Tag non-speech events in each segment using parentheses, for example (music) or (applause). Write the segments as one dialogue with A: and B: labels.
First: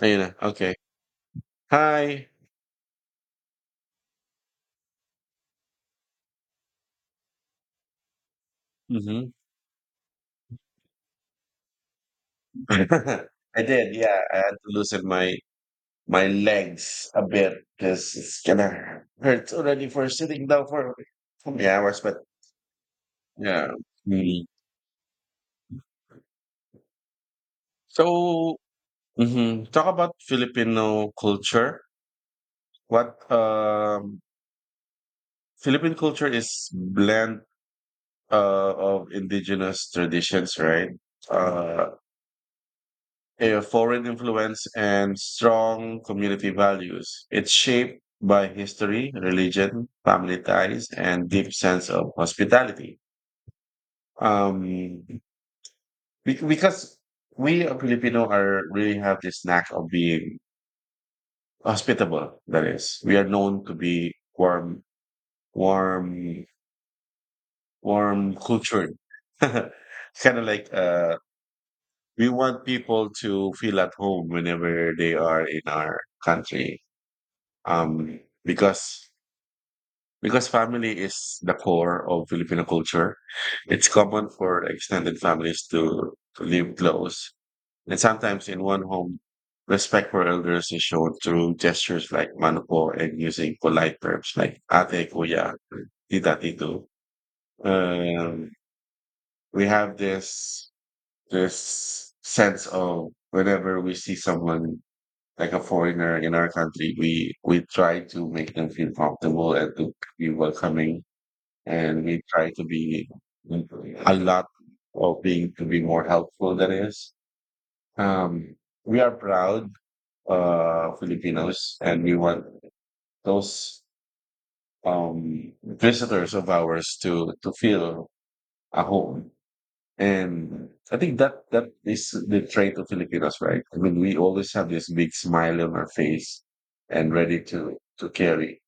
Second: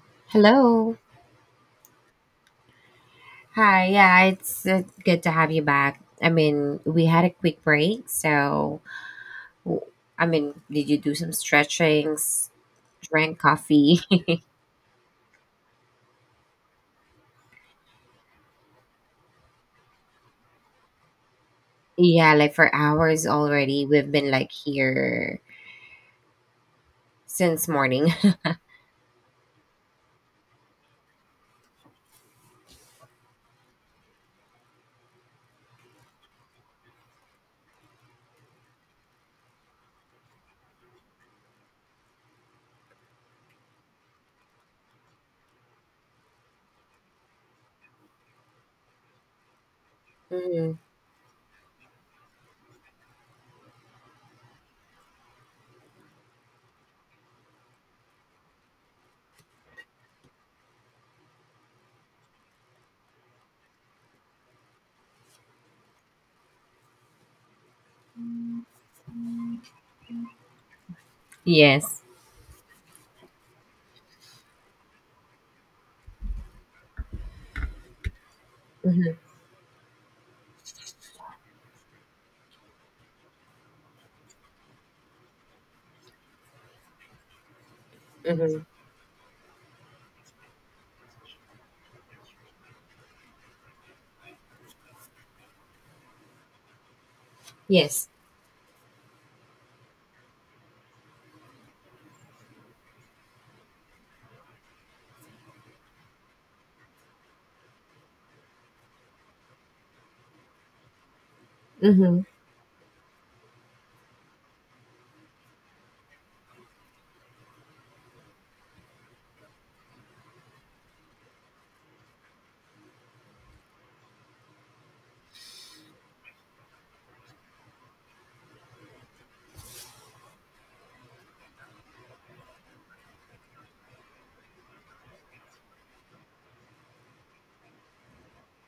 A: Ayun na, okay.
B: Hello.
A: Hi.
B: Hi. Yeah, it's good to have you back. I mean, we had a quick break, so
A: Mhm.
B: w- I mean, did you do some stretchings,
A: (laughs)
B: drank
A: I did,
B: coffee?
A: yeah, I had to loosen my legs a bit because it's kinda hurts already for sitting down for so many
B: (laughs)
A: hours, but
B: Yeah, like for hours
A: yeah,
B: already. We've been
A: really.
B: like here since morning.
A: So mhm, talk about Filipino culture. What, um Philippine culture is blend, of indigenous traditions, right? Uh a foreign influence and strong community values. It's shaped by history, religion,
B: (laughs)
A: family
B: Hmm.
A: ties, and deep sense of hospitality. Um, because we Filipino are really have this knack of being hospitable. That is, we are known to be warm, warm, warm cultured. (laughs) Kind of like
B: Yes.
A: we want people to feel at home whenever they are in our country because
B: Hmm.
A: family is the core of Filipino culture. It's common for extended families to live close, and sometimes
B: Hmm.
A: in one home. Respect for elders is shown through gestures like manuko and using polite terms like ate, kuya, tita, tito.
B: Yes.
A: Um, we have this sense of whenever we see someone like a foreigner in our country, we try to make them feel comfortable and to be welcoming, and
B: Hmm.
A: we try to be a lot of being to be more helpful. That is, um, we are proud Filipinos, and we want those visitors of ours to feel at home. And I think that is the trait of Filipinos, right? I mean, we always have this big smile on our face and ready to carry,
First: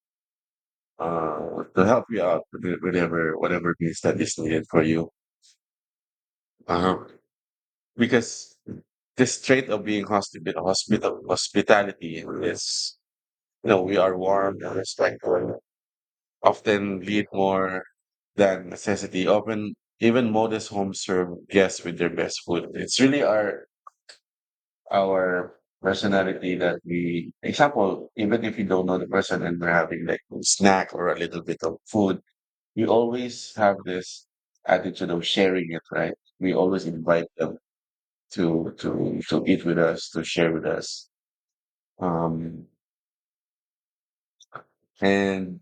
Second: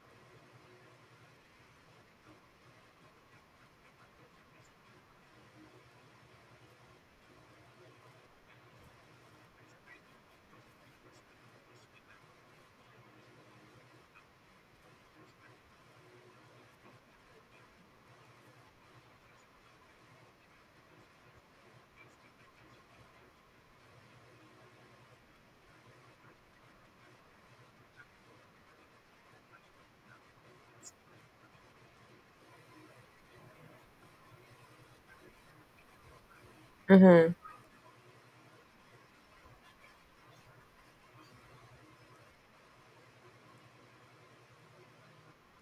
A: to help you out with whatever it is that is needed for you. Uh-huh. Because this trait of being hospitality is, we are warm and respectful, often lead more than necessity. Often, even modest homes serve guests with their best food. It's really our personality that we example, even if you don't know the person and we're having like a snack or a little bit of food, we always have this attitude of sharing it, right? We always invite
B: Hmm.
A: them to eat with us, to share with us, um, and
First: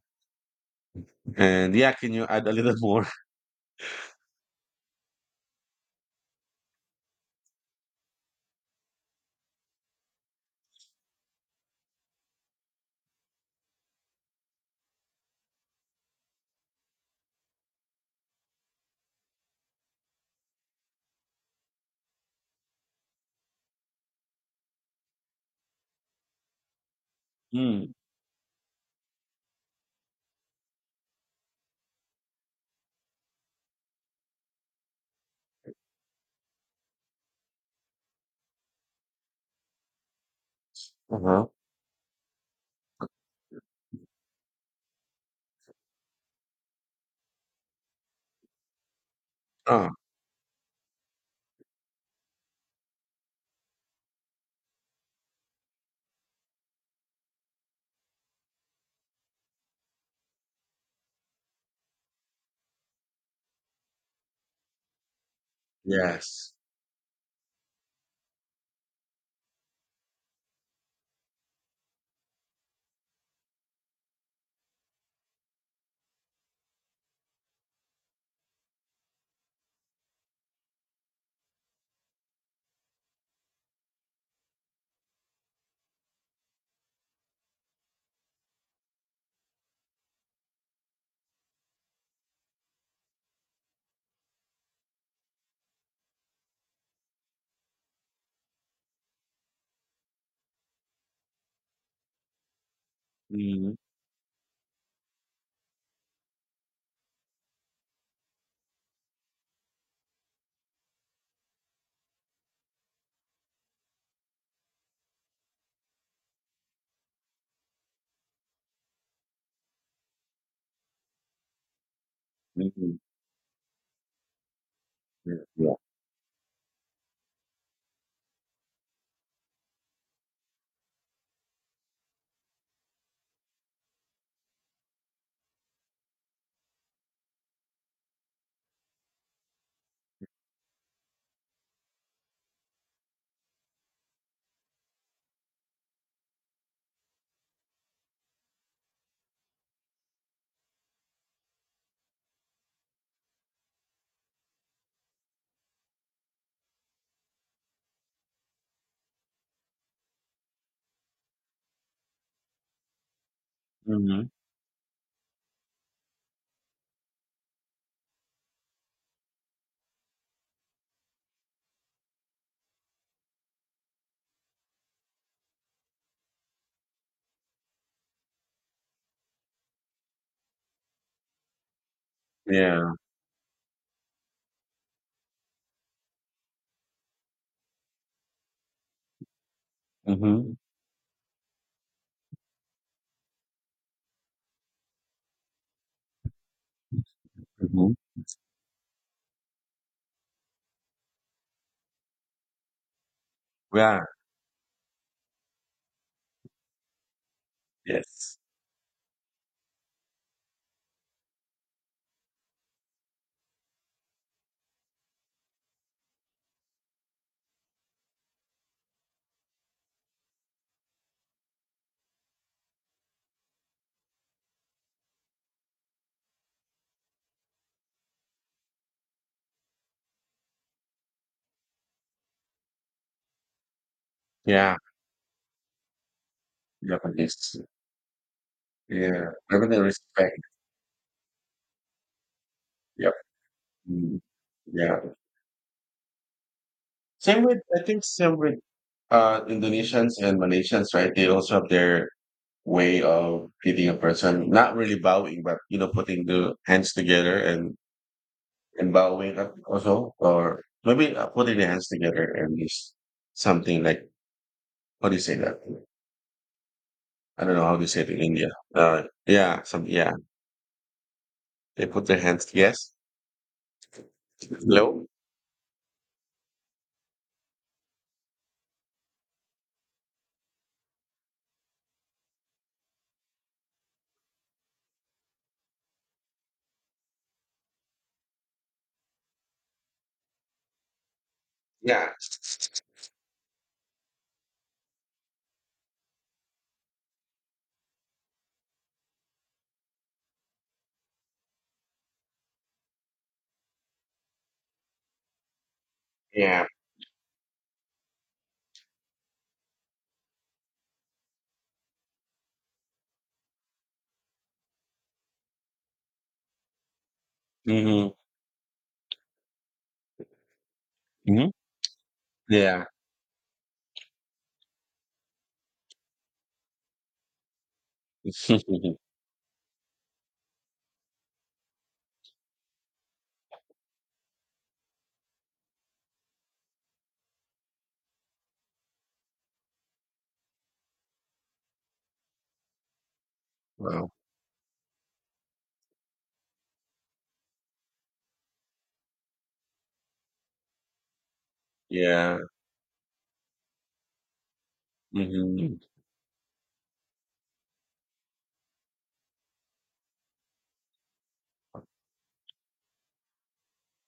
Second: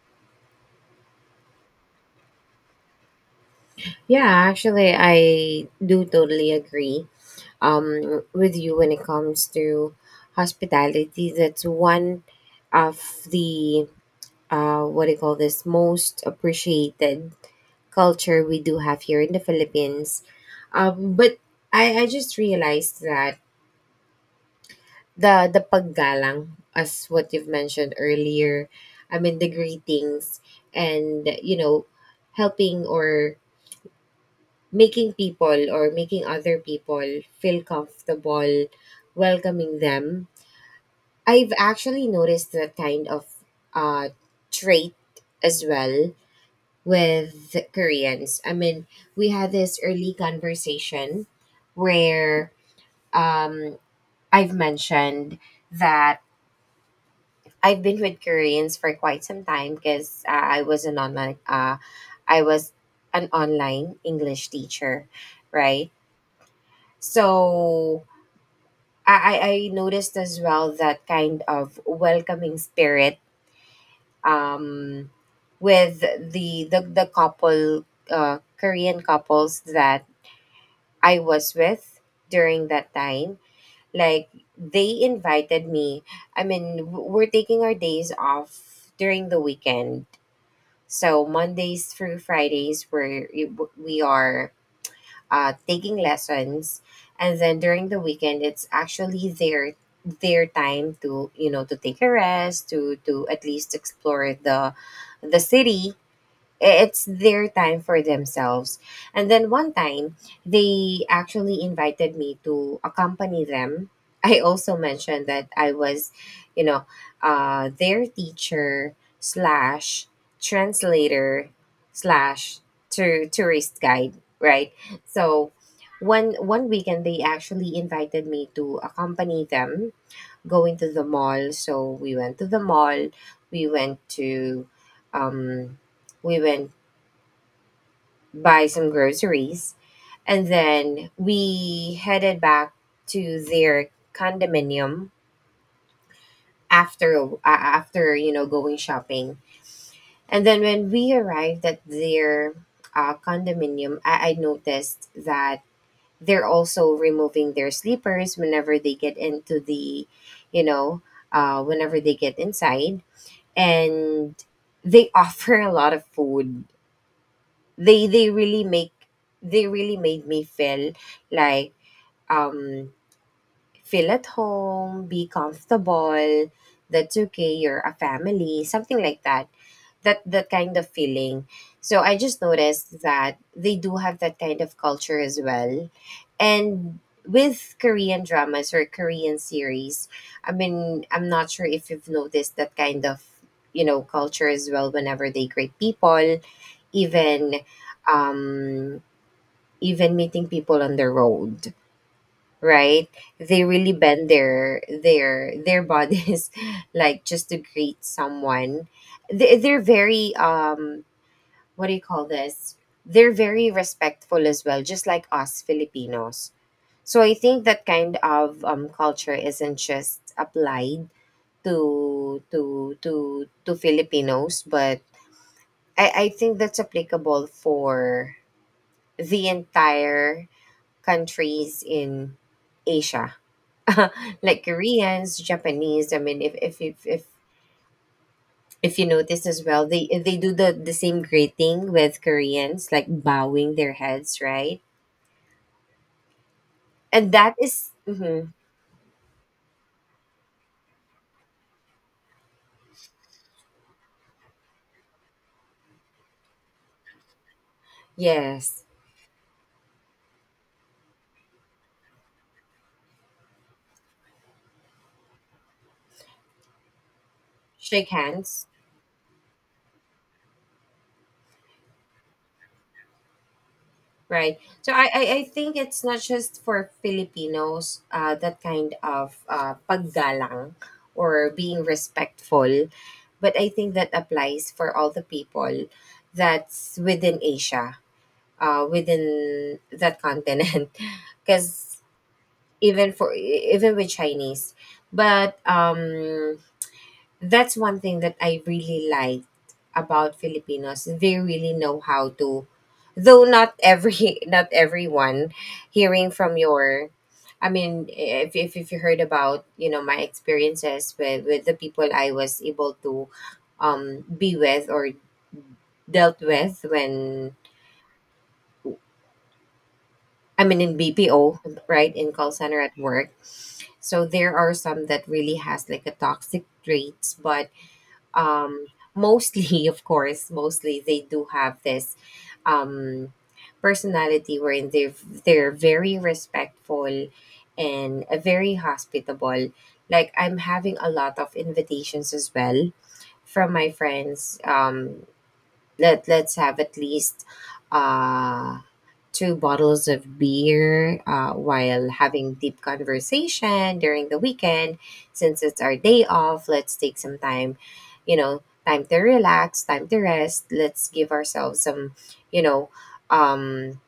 A: and yeah, can you add a little (laughs) more?
B: Yeah, actually, I do totally agree with you when it comes to hospitality. That's one of the what do you call this, most appreciated culture we do have here in the Philippines. But I just realized that the paggalang, as what you've
A: Mm.
B: mentioned earlier, I mean the greetings and helping or making people, or making other people feel comfortable, welcoming them.
A: Uh-huh.
B: I've actually noticed that kind of uh, trait as well with Koreans. I mean, we had this
A: Oh,
B: early conversation where um, I've mentioned that I've been with Koreans for quite some time, because I was an online English teacher, right?
A: yes.
B: So I noticed as well that kind of welcoming spirit um, with the couple Korean couples that I was with during that time. Like, they invited me. I mean, we're taking our days off during the weekend. So Mondays through Fridays, we are taking lessons, and then during the weekend, it's actually their time to, to take a rest, to at
A: Mm-hmm.
B: least explore the city. It's their time for themselves. And then one time, they actually invited me to accompany them. (laughs) I also mentioned that I was, you know, their teacher slash translator slash tourist guide, right?
A: Yeah,
B: So
A: yeah.
B: one weekend they actually invited me to accompany them going to the mall. So we went to the mall. We went to um, we went, buy some groceries. And then we headed back to their condominium after, going shopping. And then when we arrived at their condominium, I noticed that they're also removing their sleepers whenever they get into the, you know, whenever they get inside,
A: Mm-hmm.
B: and they (laughs) offer a lot of food. They they really make they really made me feel, like, um feel at home, be comfortable, that's okay, you're a family, something like that. That kind of feeling. So I just
A: Yeah.
B: noticed that they do have that kind of culture as well. And with Korean dramas or Korean series, I
A: Mm-hmm.
B: mean, I'm not sure if you've noticed that kind of, culture as well, whenever they greet people, even
A: Mm-hmm.
B: um even meeting people on the road, right? They really
A: Yeah.
B: bend their bodies (laughs) like, just to greet
A: Yes.
B: someone. They're very what do you call this, they're very respectful as well, just like us Filipinos. So I think that kind of culture isn't just applied to Filipinos, but I think that's applicable for the entire countries in Asia, (laughs) like
A: Yeah.
B: Koreans, Japanese. I mean,
A: Japanese.
B: if you
A: Yeah,
B: notice as
A: having the
B: well, they
A: respect.
B: do the same greeting with Koreans, like
A: Yep.
B: bowing their
A: Mm.
B: heads, right?
A: Yeah.
B: And
A: Same with, I think, same
B: mhm,
A: with Indonesians and Malaysians, right? They also have their way of greeting a person, not really bowing, but you know, putting the hands together
B: yes,
A: and bowing up also, or maybe putting the hands together and just something like what do you say that? I don't know how to say it
B: shake
A: in India.
B: hands,
A: Yeah, some yeah, they put their hands. Yes,
B: right? So
A: hello.
B: I think it's not just for Filipinos, that kind of paggalang or being respectful, but I think that applies for all the people that's within Asia, within that continent, (laughs) because
A: Yeah,
B: even with Chinese. But that's one thing that I really like about Filipinos. They really know how to, though not every (laughs) not everyone, hearing from
A: yeah.
B: your, I mean, if you heard about, my experiences with the people I was able to, be with or dealt with, when
A: Hmm.
B: I mean in
A: Hmm.
B: BPO, right? In call center
A: Yeah.
B: at work. So there are some that really has like a toxic traits, but um
A: (laughs)
B: mostly (laughs) of course, mostly they do have this um personality wherein they're very respectful and very hospitable. Like, I'm having a lot of invitations as well from my
A: Wow.
B: friends. Let's have at least uh two bottles of beer, while
A: Yeah.
B: having deep conversation during the weekend, since
A: Mhm.
B: it's our day off. Let's take some time, you know time to relax, time to rest. Let's give ourselves some, you know um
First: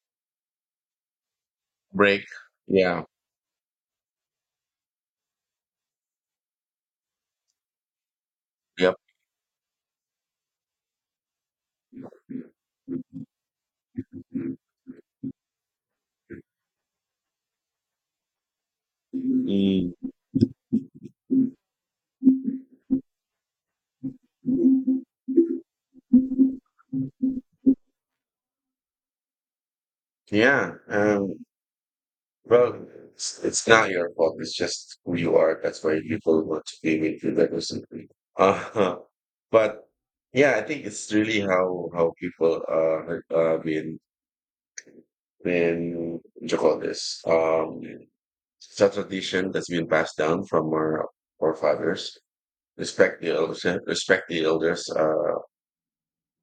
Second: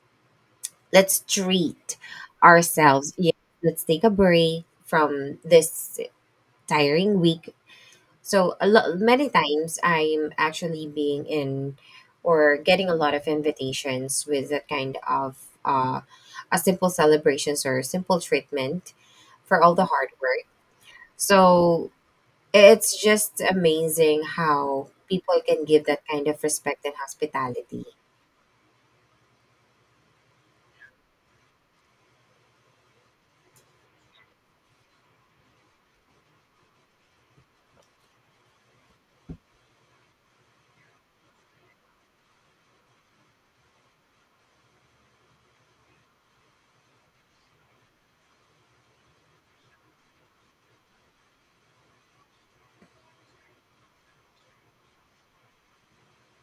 B: let's treat
A: Break. Yeah.
B: ourselves. Yeah, let's take a break from this tiring week. So a
A: Yep.
B: lot, many times, I'm actually being in or getting a lot of invitations with
A: Mm.
B: that kind of, uh, a simple celebrations or simple treatment for all the hard work. So it's just amazing how people can give that kind of respect and hospitality.
A: Yeah. Well, it's not your fault. It's just who you are. That's why people want to be with you. That was something. Uh, (laughs) but yeah, I think it's really how people been what you call this, um, it's a tradition that's been passed down from our forefathers. Respect the elders,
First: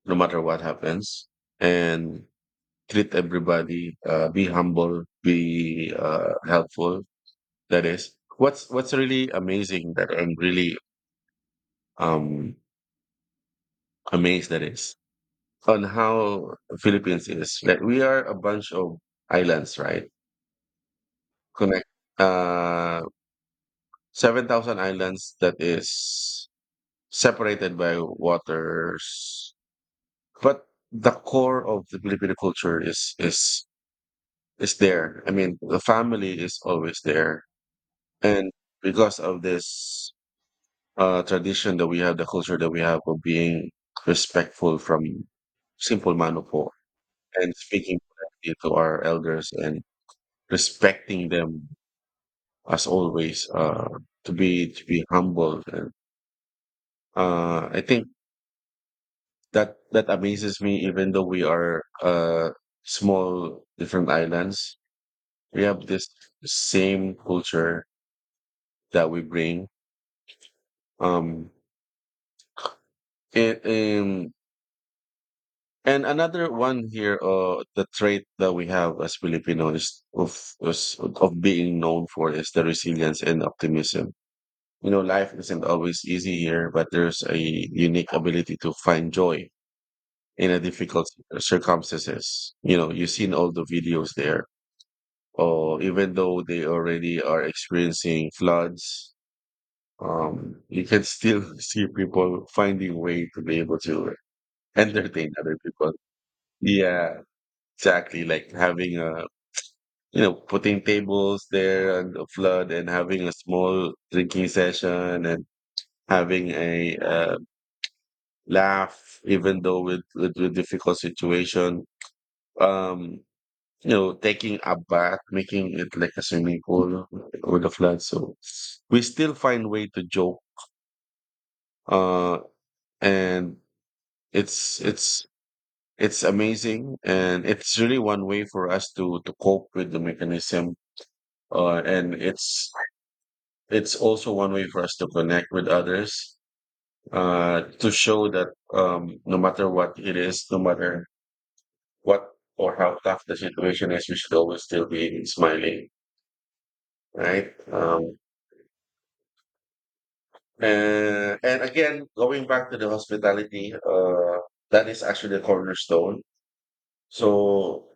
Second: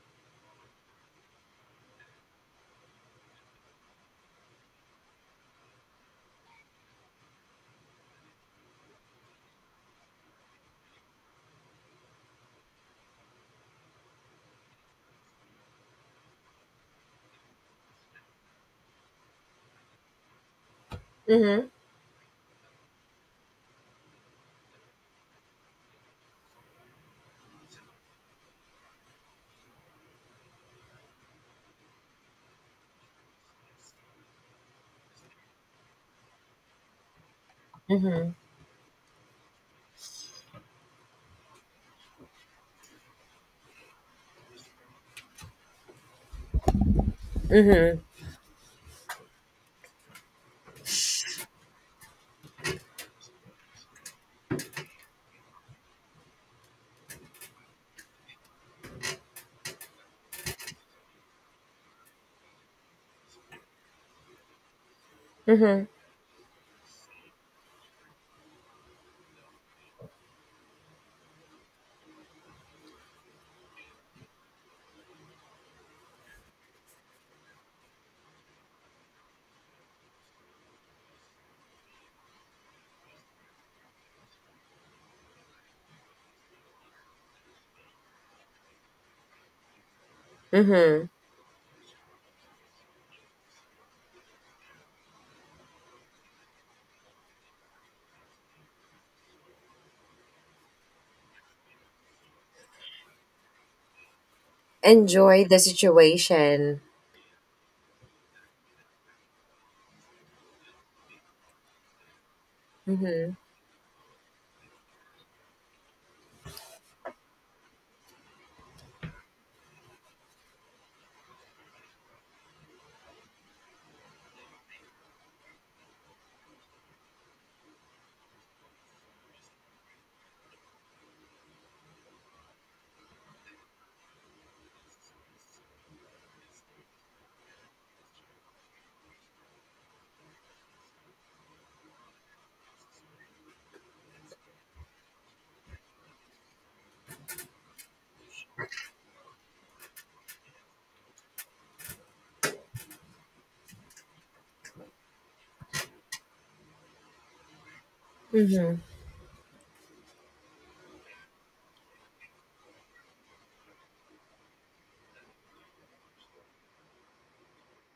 A: no matter what happens, and treat everybody. Be humble, be helpful. That is what's really amazing. That I'm really um amazed that is on how Philippines is. Like we are a bunch of islands, right?
B: Mm-hmm.
A: Connect uh 7,000 islands that is separated by waters, but the core of the Filipino culture is there. I mean, the family is always there,
B: Mm-hmm.
A: and because of this tradition that we have, the culture that we have of being respectful from simple manupo and speaking
B: Mm-hmm.
A: politely to our elders and respecting them as always, to be humble. And, I think that amazes me, even though we are small different islands, we have
B: Mm-hmm.
A: this same culture that we bring, um, it and another one here, uh, the trait that we have as Filipinos is of being known for is the resilience and optimism. You know, life isn't always easy here, but there's a unique ability to find joy in a
B: Mm-hmm.
A: difficult circumstances. You know, you've seen all the videos there. Oh, even though they already are experiencing floods, you can still see people finding way to be able to entertain
B: Enjoy
A: other
B: the
A: people.
B: situation.
A: Yeah, exactly. Like having a, you know, putting tables there and a flood and having a
B: Mhm.
A: small drinking session and having a laugh, even though with difficult situation. Um, you know, taking a bath, making it like a swimming pool with a flood. So we still find way to joke. Uh, and it's it's it's amazing, and it's really one way for us to cope with the mechanism, and it's also one way for us to connect with others, to show that no matter what it is, no matter what or how tough the situation is, we should always still be smiling, right?
B: Mhm.
A: And again, going back to the hospitality, that is actually the cornerstone. So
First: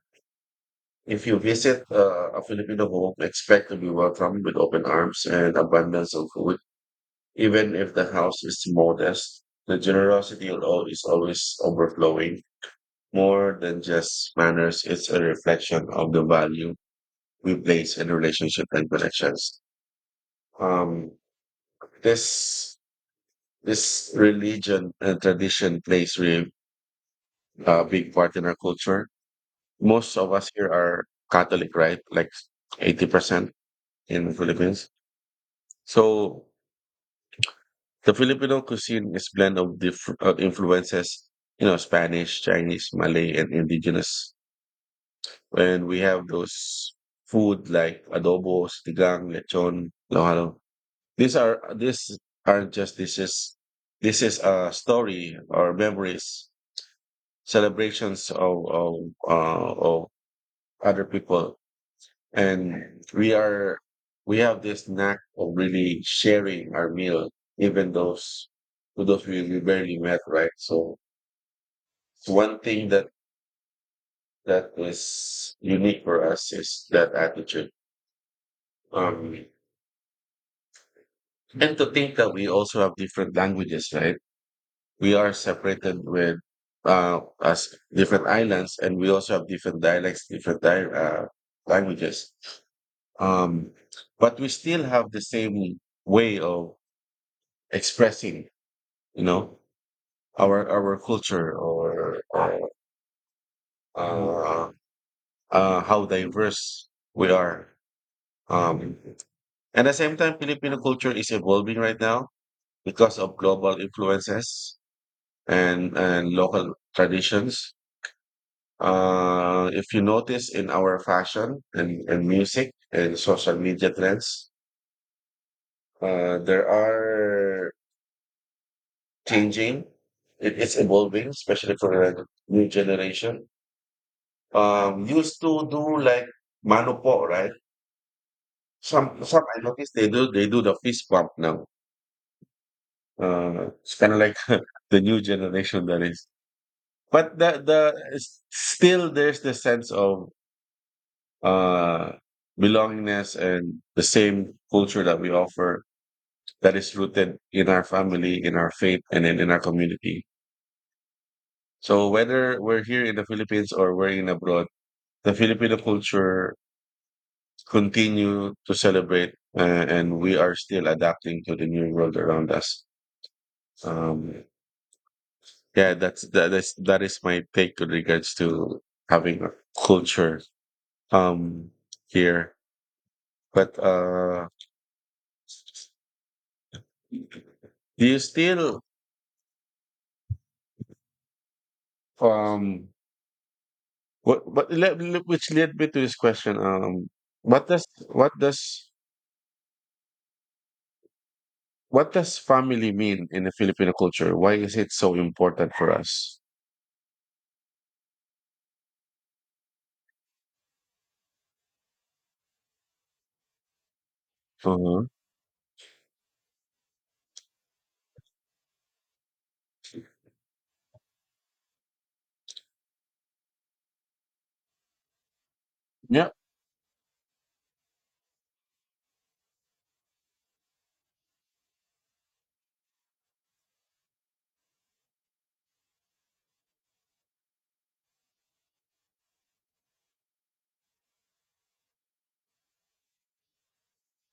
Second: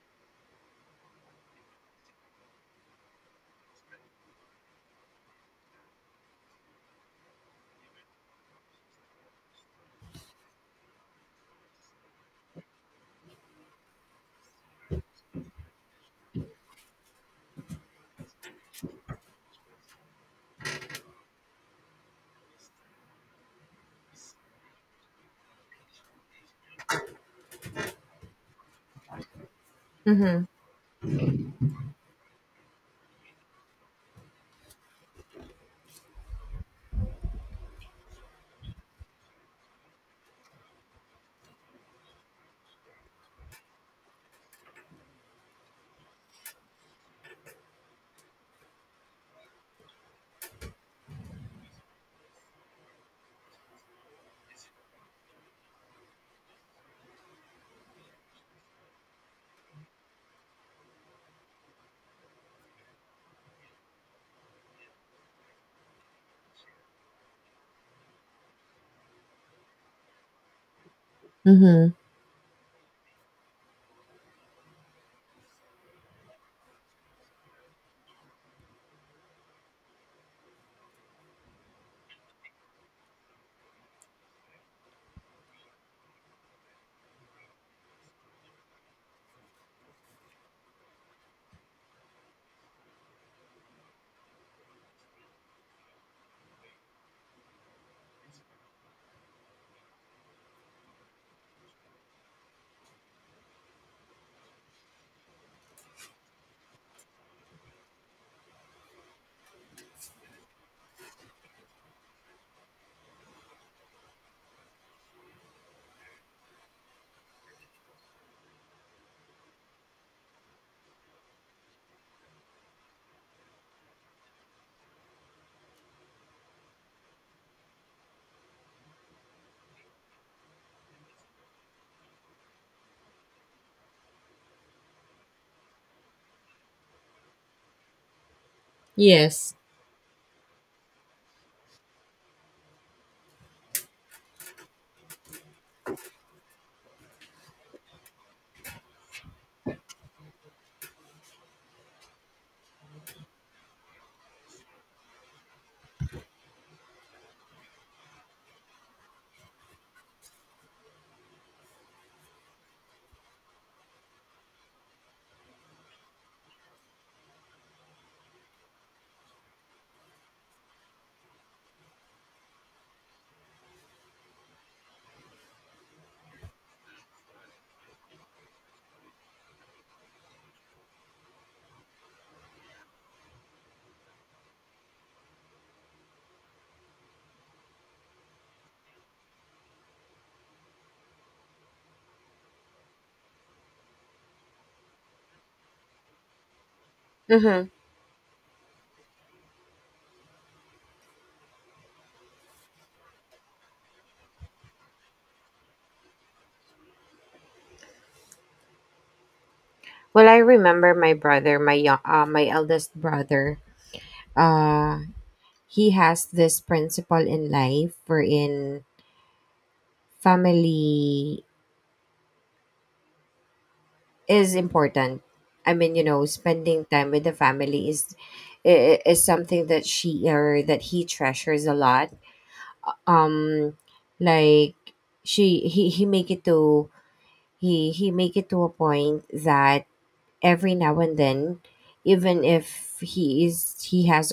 A: if you visit a Filipino home, expect to be welcomed with open arms and abundance of food. Even if the house is modest, the generosity is always overflowing. More than just manners, it's a reflection of the value we place in relationship and connections. Um, this religion and tradition plays really a big part in our culture. Most of
B: Mhm.
A: us here are Catholic, right? Like 80% in the Philippines. So the Filipino cuisine is blend of different influences, you know, Spanish, Chinese, Malay, and indigenous. And we have those food like adobo, stigang, lechon, lohalo. These aren't just dishes. This is a story or memories, celebrations of other people. And we are we have this knack of really sharing our meal, even those to those we barely met, right? So
B: Mhm.
A: it's one thing that is unique for us, is that attitude. Um, and to think that we also have different languages, right? We are separated with as different islands, and we also have different dialects, languages. Um, but we still have the same way of expressing, you know, our culture, or, or uh, how diverse we are, um, at the same time Filipino culture is evolving right now because of global influences and local traditions. Uh, if you notice in our fashion and music and social media trends, there are changing. It's evolving, especially for the new generation. Um, used to do like manupo, right? Some
B: Yes.
A: I noticed they do the fist bump now. It's kind of like (laughs) the new generation, that is. But still there's the sense of uh belongingness and the same culture that we offer, that is rooted in our family, in our faith, and in our community. So whether we're here in the Philippines or we're in abroad, the Filipino culture continue to celebrate, and we are still adapting to the new world around us, um, yeah, that is my take with regards to having a culture um here. But uh, do you still um, which led me to this question, um, what
B: Mhm.
A: does what does what does family mean in the Filipino culture? Why is it so important for us?
B: Well, I remember my brother, my eldest brother. Uh,
A: Uh-huh.
B: he has this principle in life wherein family is important. I mean,
A: Yeah.
B: spending time with the family is is something that she or that he treasures a lot. Um, like she he make it to he make it to a point that every now and then, even if he has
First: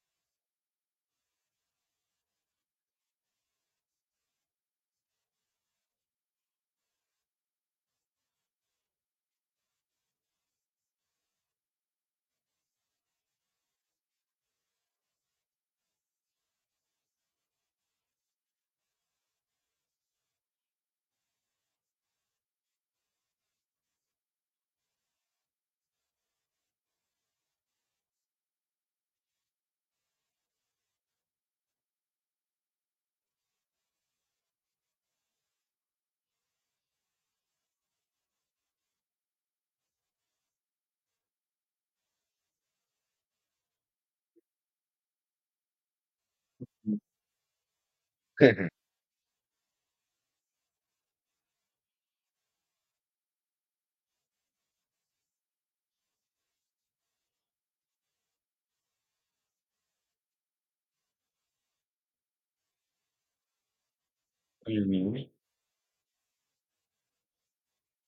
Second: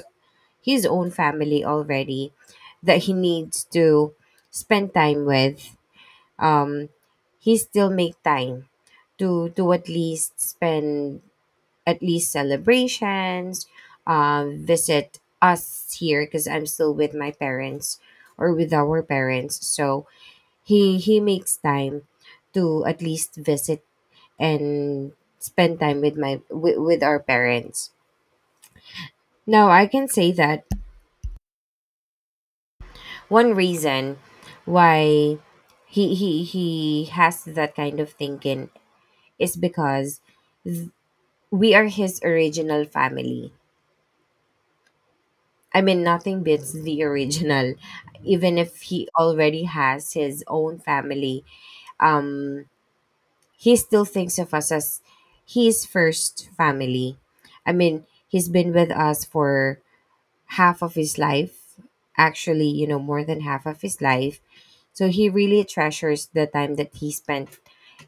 B: his own family already, that he needs to spend time with, um he still make time to at least spend, at least celebrations, visit us here because I'm still with my parents, or with our parents. So he makes time to at least visit and spend time with with our parents. Now I can say that one reason why he has that kind of thinking is because we are his original family. I mean, nothing beats the (laughs) original. Even if
A: (laughs)
B: he already has his own family, um he still thinks of us as his first family. I mean, he's been with us for half of his life. Actually, more than half of his life. So
A: Mhm.
B: he really treasures the time that he spent,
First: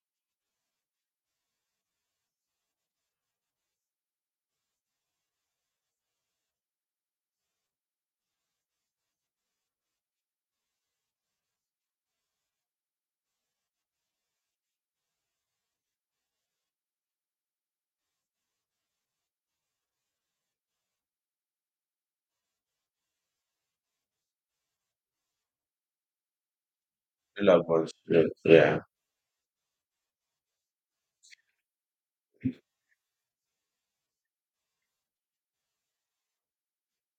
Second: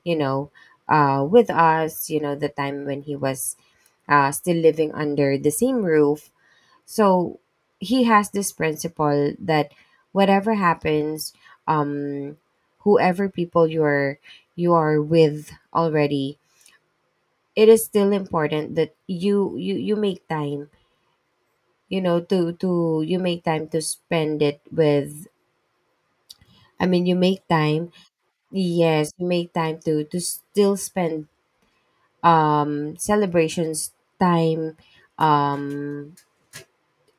B: you know with us, the time when he was still living under the same roof. So he has this principle that whatever happens, um whoever people you are with already, it is still important that you make time, to you make time to spend it with. I mean, you make
A: Lovers,
B: time.
A: ones, yeah,
B: Yes, you make time to still spend, celebrations time, um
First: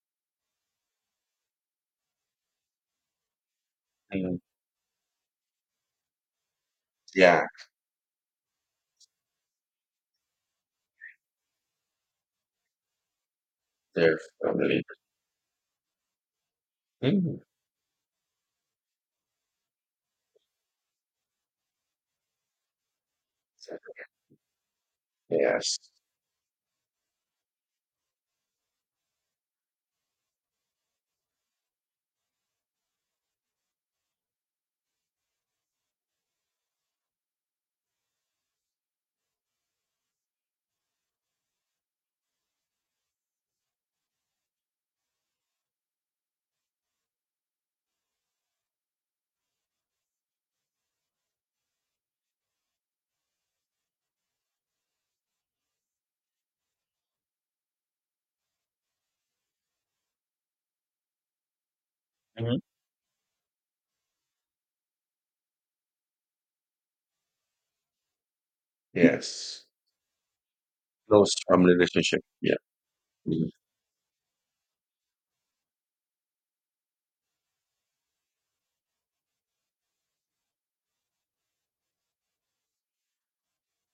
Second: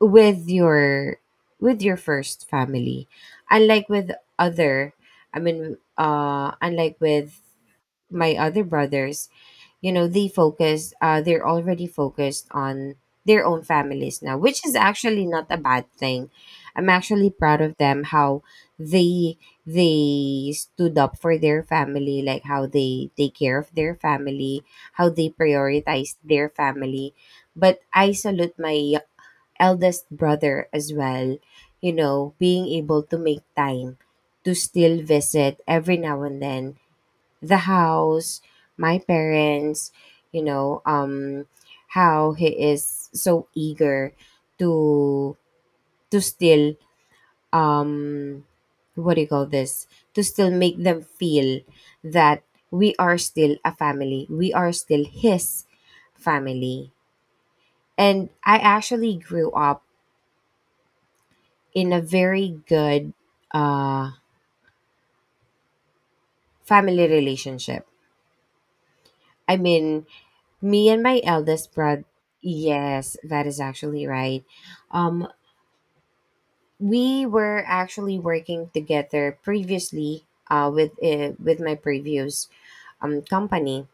B: with your first family, unlike with
A: mm,
B: other i mean uh unlike with
A: yeah,
B: my other brothers. They focus they're already focused on their own
A: their
B: families now, which is
A: family,
B: actually not a bad thing. I'm actually
A: mm,
B: proud of them, how they they stood up for their family, like how they take care of their family, how they
A: yes,
B: prioritize their family. But I salute my eldest brother as well, being able to make time to still visit every now and then, the house, my parents. you know, um, how he is so eager to still, um, what do you call this, to still make them feel that we are still a family. We are still his family. And I actually grew up in a
A: mhm,
B: very good, uh, family relationship. I
A: yes,
B: mean, me and my
A: close
B: eldest
A: family
B: brother.
A: relationship, yeah,
B: Yes, that
A: mm,
B: is actually right. Um, we were actually working together previously. With my previous company,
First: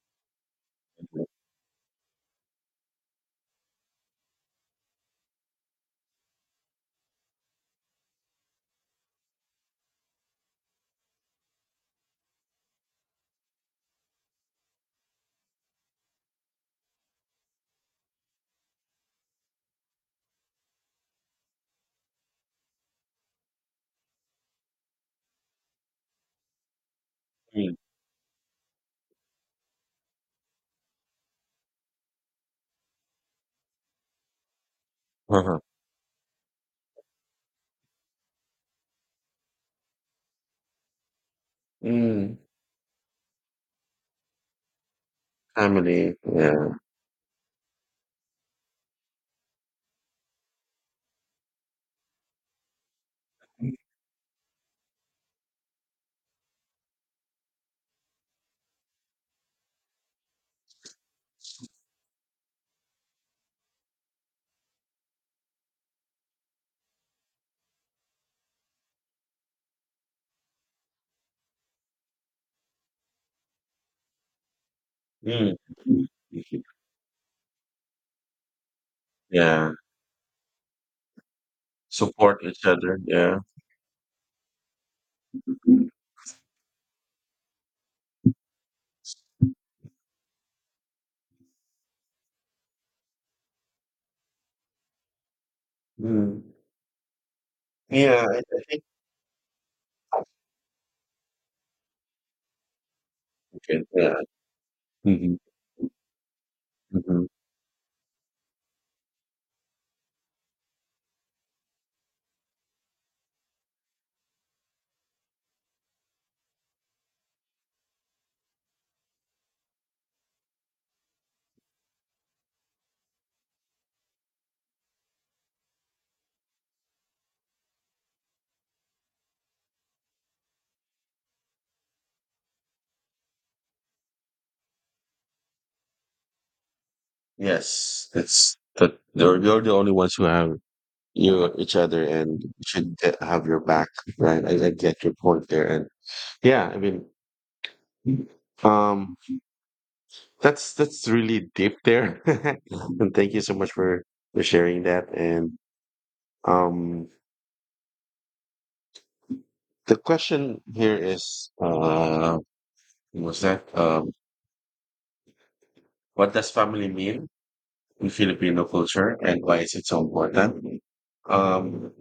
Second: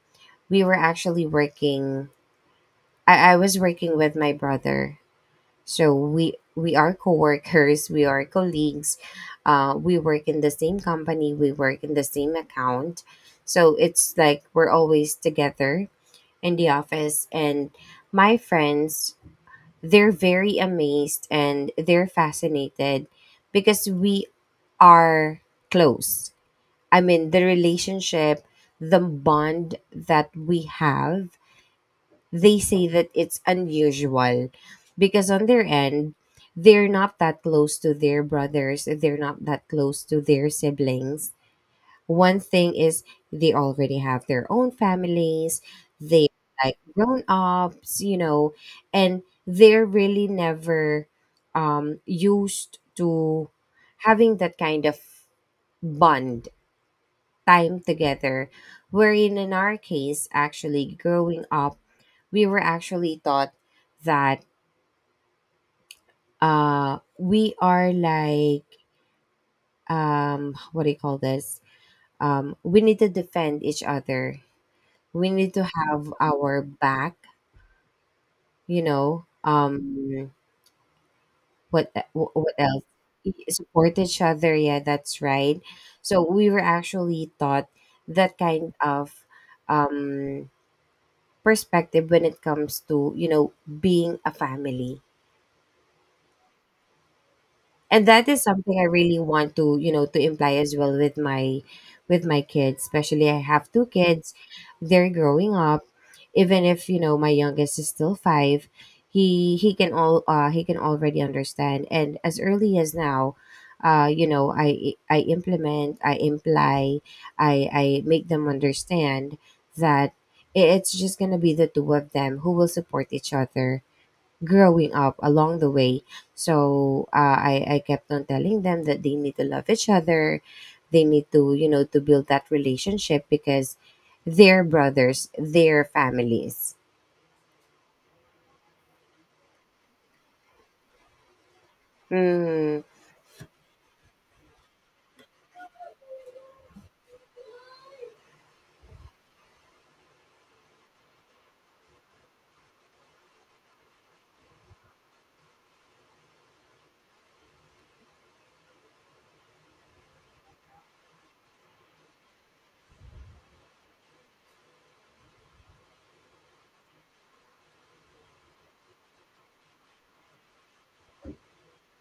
B: we were actually working. I was working with my brother, so we are co-workers. We are colleagues. We work in the same company. We work in the same account, so it's like we're always together in the office, and my friends, they're very amazed and they're fascinated because we are close. I mean, the
A: mm,
B: relationship, the bond that we have, they say that it's unusual, because on
A: uh-huh,
B: their end, they're not that close to their brothers, they're not that close to their siblings.
A: mm,
B: One thing is they already have their own families,
A: family,
B: they
A: yeah,
B: like grown ups, and they're really never used to having that kind of bond, time together. Wherein in our case, actually growing up, we were actually taught that, we are like, what do you call this? We need to defend each other. We need
A: mm,
B: to have our back you know
A: yeah,
B: um what e, wh-
A: support
B: what
A: each
B: else
A: other, yeah,
B: Support each other. Yeah, that's right. So we were actually taught that kind of um perspective when it comes to, you know, being a family.
A: mm.
B: And
A: Yeah,
B: that
A: I
B: is something
A: think
B: I really want to, you know, to imply as well with my kids. Especially I
A: we
B: have
A: can,
B: two
A: yeah,
B: kids, they're
A: hmm,
B: growing up. Even if
A: hmm.
B: my youngest is still 5. He he can all uh he can already understand, and as early as now, uh you know i i implement i imply I make them understand that it's just gonna be the two of them who will support each other growing up along the way. So I kept on telling them that they need to love each other. They need to, you know, to build that relationship because they're brothers, they're families.
A: Yes, it's that they're you're the only ones who have you each other and
B: Mm,
A: should get- have your back, right? I get your point there, and yeah, I mean, um, that's really deep there, (laughs) and thank you so much for sharing that. And um, the question here is, what was that what does family mean in Filipino culture, and why is it so important? Um,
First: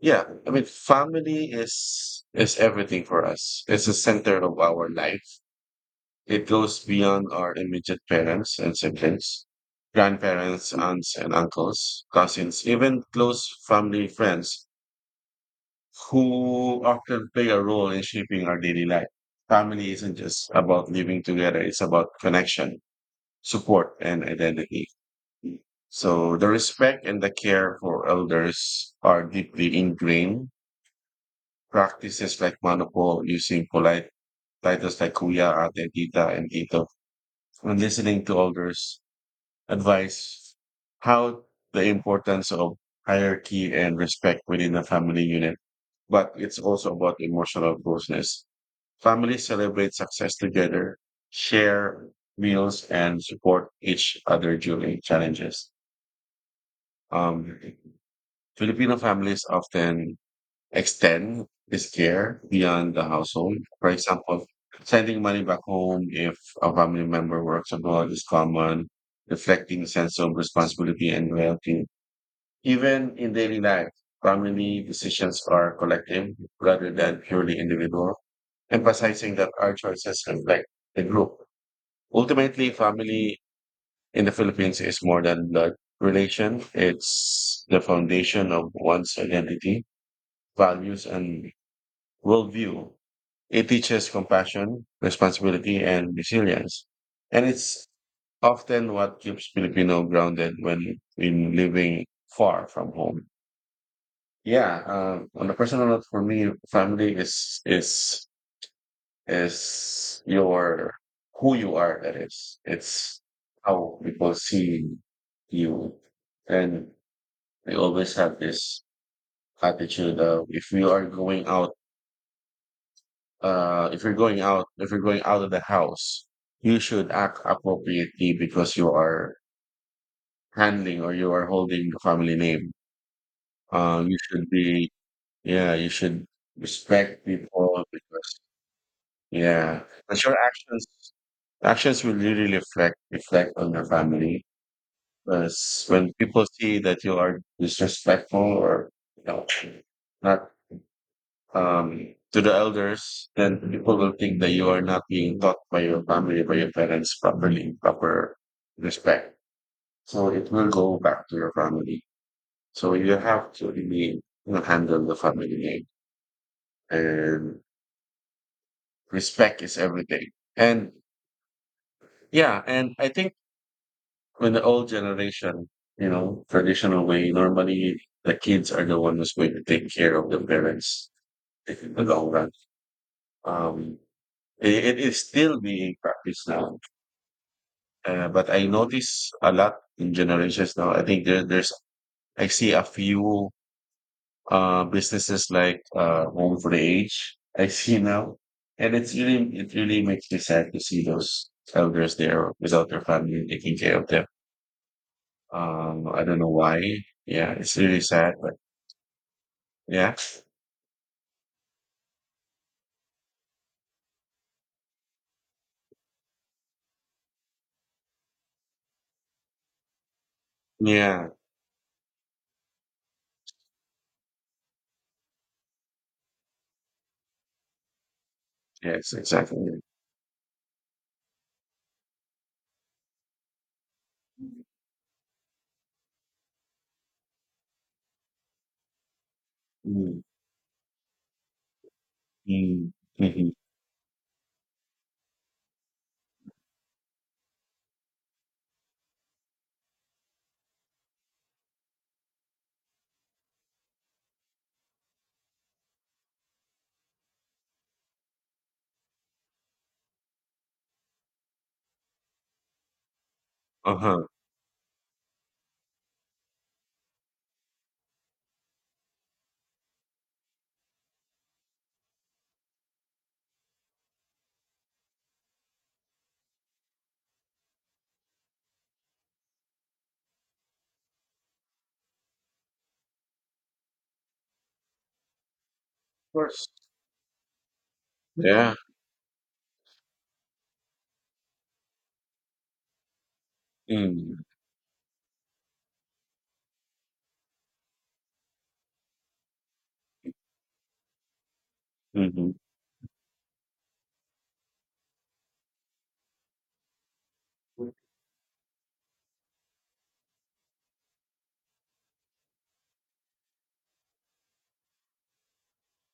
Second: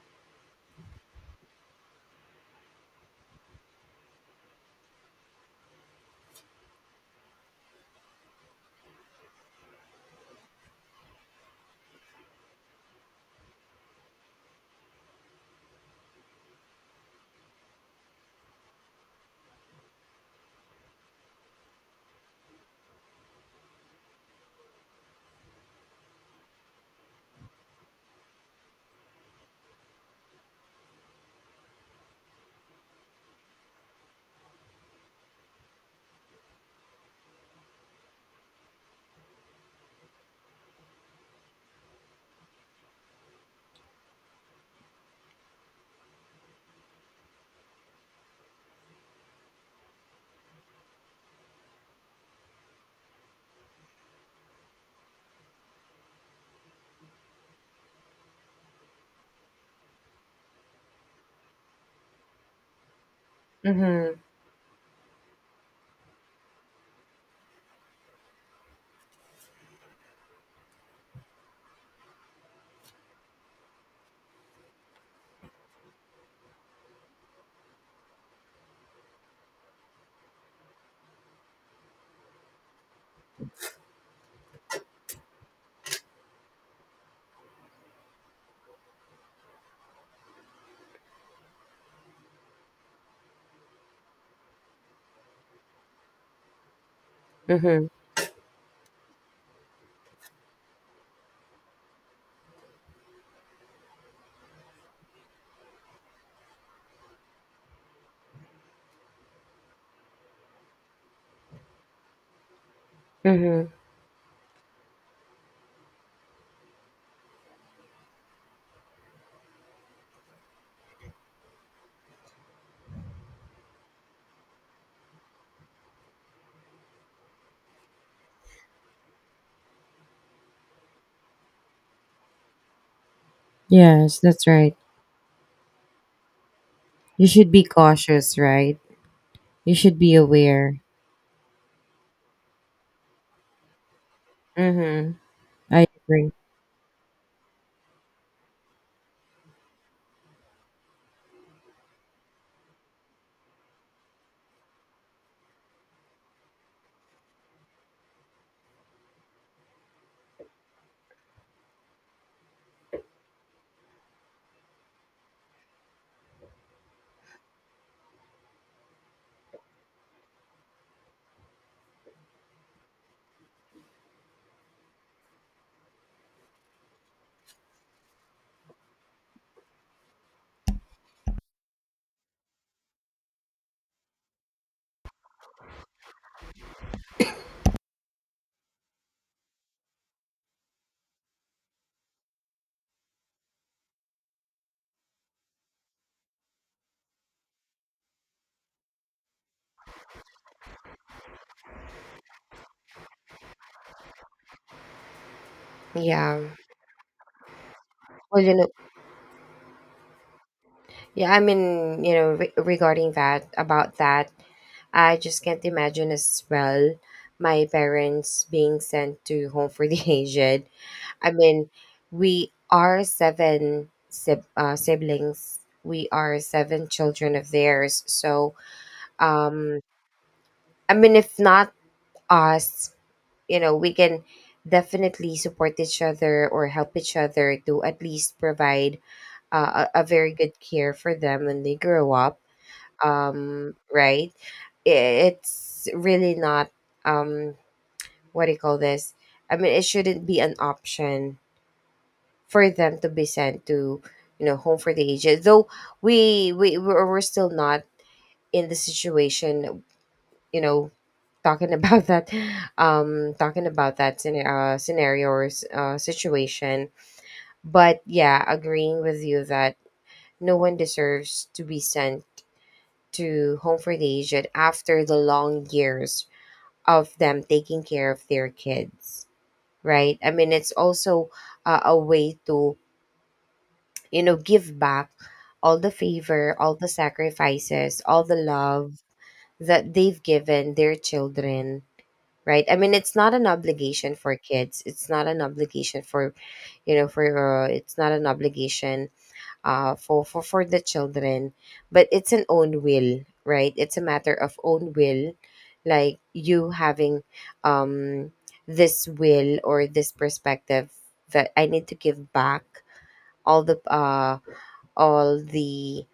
A: yeah, I mean, family is everything for us. It's the center of our life. It goes beyond our immediate parents and siblings, grandparents, aunts and uncles, cousins, even close family friends who often play a role in shaping our daily life. Family isn't just about living together, it's about connection, support, and identity. So the respect and the care for elders are deeply ingrained. Practices like manopo, using polite titles like kuya, ate, tita, and tito, and listening to elders advice, how the importance of hierarchy and respect within the family unit, but it's also about emotional closeness. Families celebrate success together, share meals, and support each other during challenges. Um, Filipino families often extend this care beyond the household. For
B: mm-hmm,
A: example, sending money back home if a family member works abroad is common, reflecting a sense of responsibility and loyalty. Even in daily life, family decisions are collective rather than purely individual, emphasizing that our choices reflect the group. Ultimately, family in the Philippines is more than blood relation. It's the foundation of one's identity, values, and worldview. It teaches compassion, responsibility, and resilience. And it's
B: mm-hmm,
A: often what keeps Filipino grounded when in living far from home. Yeah, on the personal note, for me, family is your who you are. That is, it's
B: mm-hmm.
A: how people see you, and they always have this attitude of if you are going out, if you're going out, if you're going out of the house, you should act appropriately because you are handling or you are holding the family name. You
B: Yes, that's
A: should
B: right.
A: be, yeah, you should respect
B: You should be
A: people
B: cautious,
A: because
B: right? You
A: yeah,
B: should be
A: but your
B: aware.
A: actions will really reflect on your family.
B: Mm-hmm.
A: Because
B: I
A: when
B: agree.
A: people see that you are disrespectful or you know not to the elders, then people will think that you are not being taught by your family, by your parents properly, proper respect. So it will go back to your family. So you have to really handle the family name and respect is everything. And yeah, and I think with the old generation, traditional way, normally the kids are the one who's going to take care of the parents in the long run. Um, it is still being practiced now, but I notice a lot in generations now. I think I see a few businesses like Home for the Age. I see now, and it's really, it really makes me sad to see those elders there without their family taking care of them. I don't
B: Yeah.
A: know why. Yeah, it's really sad,
B: Well,
A: but yeah,
B: Regarding that, about that, I just can't imagine as well my parents being sent to Home for the (laughs) Aged.
A: yeah,
B: I mean, we are siblings. We are seven children of theirs. So,
A: yes,
B: um,
A: exactly.
B: I mean, if not us, you know, we can definitely support each other or help each other to at least provide a
A: Mm,
B: very good care for them when they grow up,
A: mm, hmm.
B: um, right. It's really not, um what do you call this I mean, it shouldn't be an option for them to be sent to, you know, home for the aged. Though we're still not in the situation, you know, talking about (laughs) that, talking about that
A: Uh-huh. Of
B: scenario or situation. But yeah, agreeing with you that no one deserves to be sent to home for the aged after the long years of them taking care of their kids, right? I mean, it's also a way to, you know, give back all the favor,
A: course.
B: all the sacrifices, all the
A: Yeah.
B: love that they've given their children, right? I mean, it's not an obligation for
A: Mm,
B: kids, it's not an obligation for, it's not an obligation for for the children. But it's an
A: hmm.
B: own will, right? It's a matter of own will. Like you having um this will or this perspective, that I need to give back all the all the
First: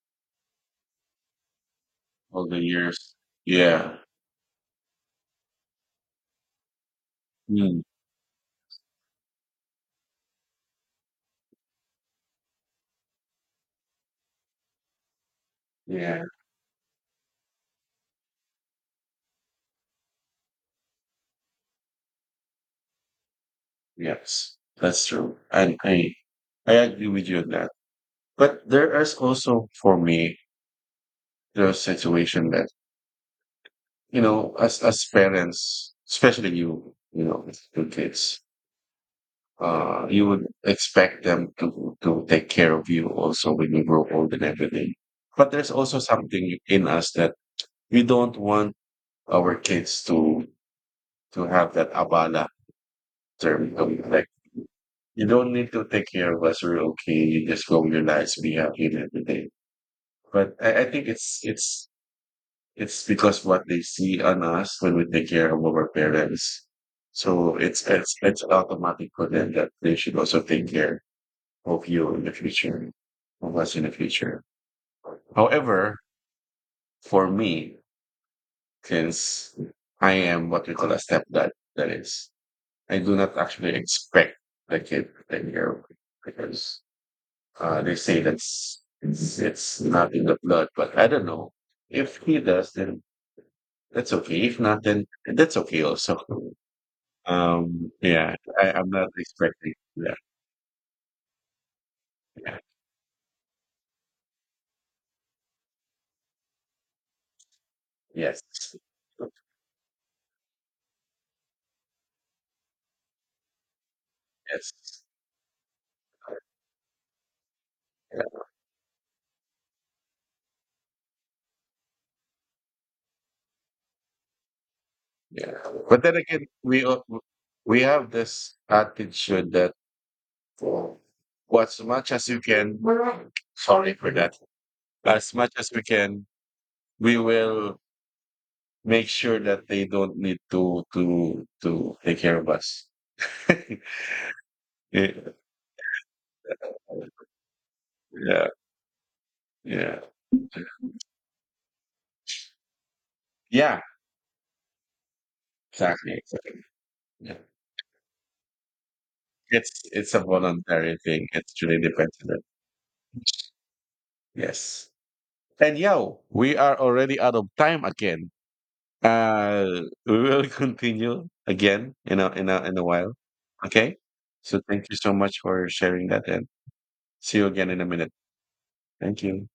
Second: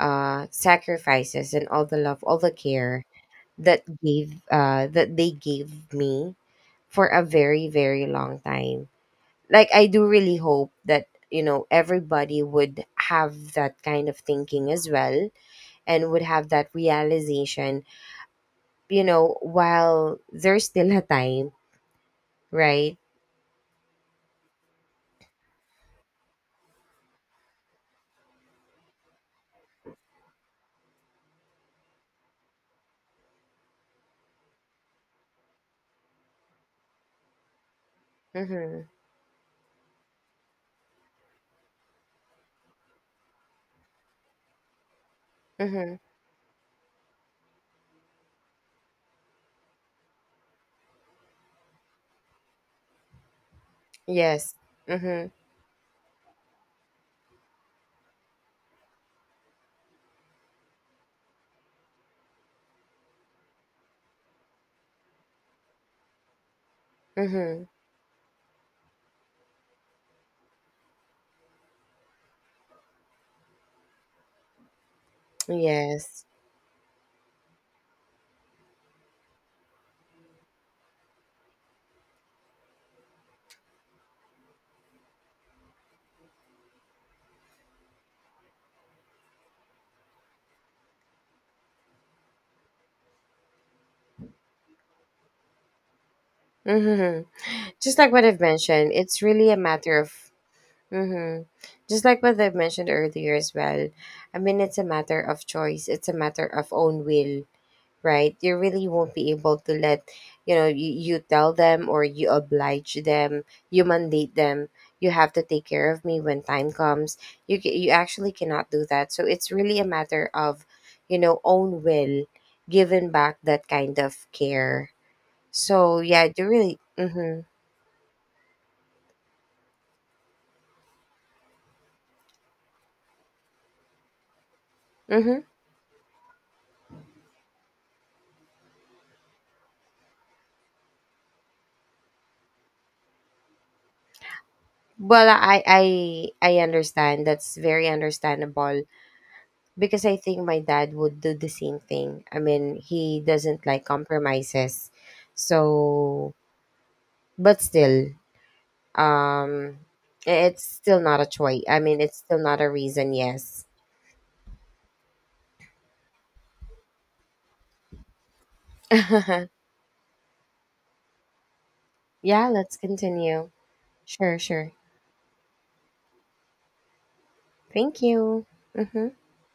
B: uh sacrifices and all the love, all
A: All
B: the
A: the
B: care
A: years. Yeah.
B: that they gave me for a very,
A: Mm,
B: very long time. Like, I do really hope that, you know, everybody would have that kind of thinking as well and would
A: yeah.
B: have that realization, you know, while there's still a time, right?
A: Yes, that's true. I agree with you on that. But there is also for me the situation that you know, as parents, especially you, you know, with two kids,
B: Mhm.
A: you would expect them to take care of you also when you grow old and everything. But there's
B: Mhm.
A: also something in us that we don't want our kids to have that abala term to be like
B: Yes.
A: you
B: Mhm.
A: don't need to take care of us, we're okay, you just go your lives, be happy and everything. But I think it's it's because what they see on us when we take care of our parents. So
B: Mhm.
A: it's it's automatic for them that they should also take care of you in the future, of us in the future. However,
B: Yes.
A: for me, since I am what we call a stepdad, that is, I do not actually expect the kid to take care of me because they say that's it's not in the blood, but I don't know. If he does, then that's okay. If not, then that's okay also.
B: Mhm.
A: Um,
B: Just like what
A: yeah,
B: I've
A: I'm
B: mentioned,
A: not
B: it's really a
A: expecting
B: matter
A: that.
B: of, mm-hmm, just like what I've
A: Yeah.
B: mentioned earlier as well. I mean, it's a matter of choice. It's a matter of own will, right?
A: Yes.
B: You really won't be able to let, you know, you tell them or you oblige them, you mandate them.
A: Yes.
B: You have to take care of me when time comes. You actually cannot do that. So it's really a matter of, you know, own will, giving back that kind of care.
A: Yeah.
B: So
A: But then
B: yeah,
A: again,
B: you really. Mm-hmm.
A: we have this attitude that well, as much as you can, sorry for that, as
B: Mm-hmm.
A: much as we can, we will make sure that they don't need to take care of us. (laughs) yeah,
B: Well, I understand. That's very
A: yeah,
B: understandable
A: yeah,
B: because I think my dad would do the same thing. I mean, he doesn't
A: yeah.
B: like compromises.
A: Exactly,
B: So,
A: exactly. Yeah.
B: but still, um
A: It's a
B: it's
A: voluntary
B: still not a
A: thing. It
B: choice.
A: really
B: I mean,
A: depends
B: it's
A: on
B: still
A: it.
B: not a reason, yes.
A: Yes. And yeah, we are already out of time again.
B: (laughs)
A: (laughs) We will continue again in
B: Yeah, let's
A: a while.
B: continue.
A: Okay?
B: Sure,
A: So
B: sure.
A: thank you so much for sharing that and see you again in a
B: Thank
A: minute.
B: you. Mhm.
A: Thank you.